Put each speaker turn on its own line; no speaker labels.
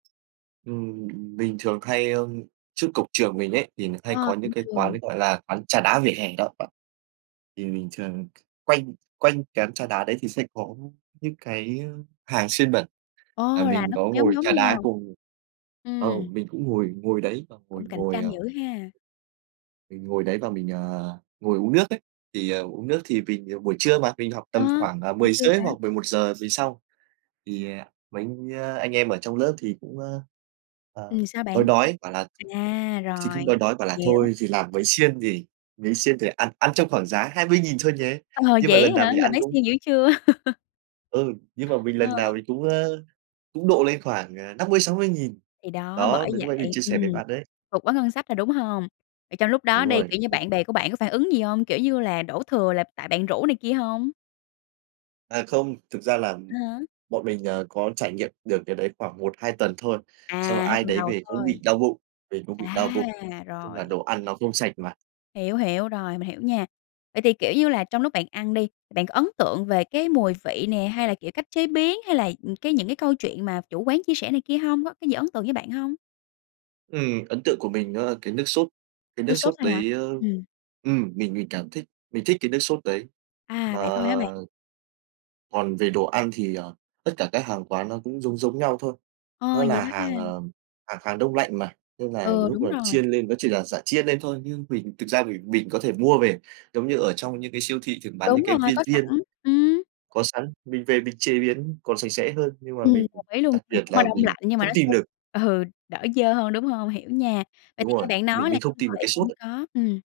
Ừm, mình thường hay ơ, trước cổng trường mình ấy thì mình hay có
Ờ,
những
cổng
cái quán,
trường.
gọi là, quán trà đá vỉa hè đó bạn. Thì mình thường quanh quanh quán trà đá đấy thì sẽ có những cái, ơ, hàng xiên bẩn và
Ờ, là
mình
nó
có
cũng giống
ngồi
giống
trà đá
nhau.
cùng ờ,
Ừm.
mình cũng ngồi ngồi đấy và ngồi
Cũng cạnh
ngồi,
tranh
ờ
dữ ha.
Mình ngồi đấy và mình, ờ, ngồi uống nước ấy, thì uống nước thì vì buổi trưa mà, mình học
Ờ.
tầm khoảng, à,
Buổi
mười
trưa
giờ rưỡi
hả?
hoặc 11:00 với xong, thì, ờ, mấy, ơ, anh em ở trong lớp thì cũng, ơ, ờ,
Ừm, sao
đói
bạn?
đói bảo là
À,
thì cũng
rồi.
đói đói bảo là
Hiểu.
"Thôi thì làm mấy xiên nhỉ? Mấy xiên thì ăn ăn trong khoảng giá 20.000 thôi nhé."
Ờ,
Nhưng mà
vậy
lần
á
nào
hả?
mình
Là
ăn
mấy
cũng
xiên dữ chưa?
Ừ. Nhưng mà mình lần
Ờ.
nào mình cũng, ơ, cũng độ lên khoảng, ờ, 50.000-60.000.
Thì đó,
Đó,
bởi
thì lúc nãy mình
vậy.
chia sẻ với
Ừm.
bạn đấy.
Vượt quá ngân sách rồi, đúng hông? Vậy trong lúc
Đúng
đó đi,
rồi.
kiểu như,
Ừ.
bạn bè của bạn có phản ứng gì hông? Kiểu như là đổ thừa là tại bạn rủ này kia hông?
À, không, thực ra là,
À ha.
bọn mình, ờ, có trải nghiệm được cái đấy khoảng 1-2 tuần thôi, xong rồi
À, 2
ai
tuần
đấy
đầu
về cũng
thôi.
bị đau bụng, về cũng bị đau
À,
bụng. Nói chung là
rồi.
đồ ăn nó không sạch mà.
Hiểu, hiểu, rồi, mình hiểu nha. Vậy thì, kiểu như là, trong lúc bạn ăn đi, bạn có ấn tượng về cái mùi vị nè, hay là, kiểu, cách chế biến, hay là, ừm, cái những cái câu chuyện mà chủ quán chia sẻ này kia hông, có cái gì ấn tượng với bạn hông?
Ừm, ấn tượng của mình nó là cái nước sốt, cái
Nước
nước
sốt
sốt
thôi hả?
đấy, ơ
Ừm.
ừm, mình mình cảm thích mình thích cái nước sốt đấy.
À,
Mà
vậy thôi hả bạn?
Còn về đồ ăn thì, ờ, tất cả các hàng quán nó cũng giống giống nhau thôi.
Ồ,
Nó
vậy
là
đó
hàng,
ha.
ờ, hàng hàng đông lạnh mà, nên là
Ừ,
lúc
đúng
mà
rồi.
chiên lên, nó chỉ là giả chiên lên thôi, nhưng mình thực ra mình mình có thể mua về, giống như ở trong những cái siêu thị thường bán những
Đúng
cái
rồi,
viên
có
viên
sẵn.
ấy
Ừm.
có sẵn, mình về mình chế biến còn sạch sẽ hơn nhưng mà
Ừm,
mình
đồng ý luôn.
đặc
Thì
biệt
cũng là
là
đông
mình
lạnh, nhưng mà
không
nó sẽ
tìm được.
ừ, đỡ dơ hơn, đúng hông? Hiểu nha. Vậy
Đúng
thì nghe
rồi.
bạn
Mình
nói là
mình không
trong
tìm
siêu
được
thị
cái sốt
cũng
ấy.
có. Ừm.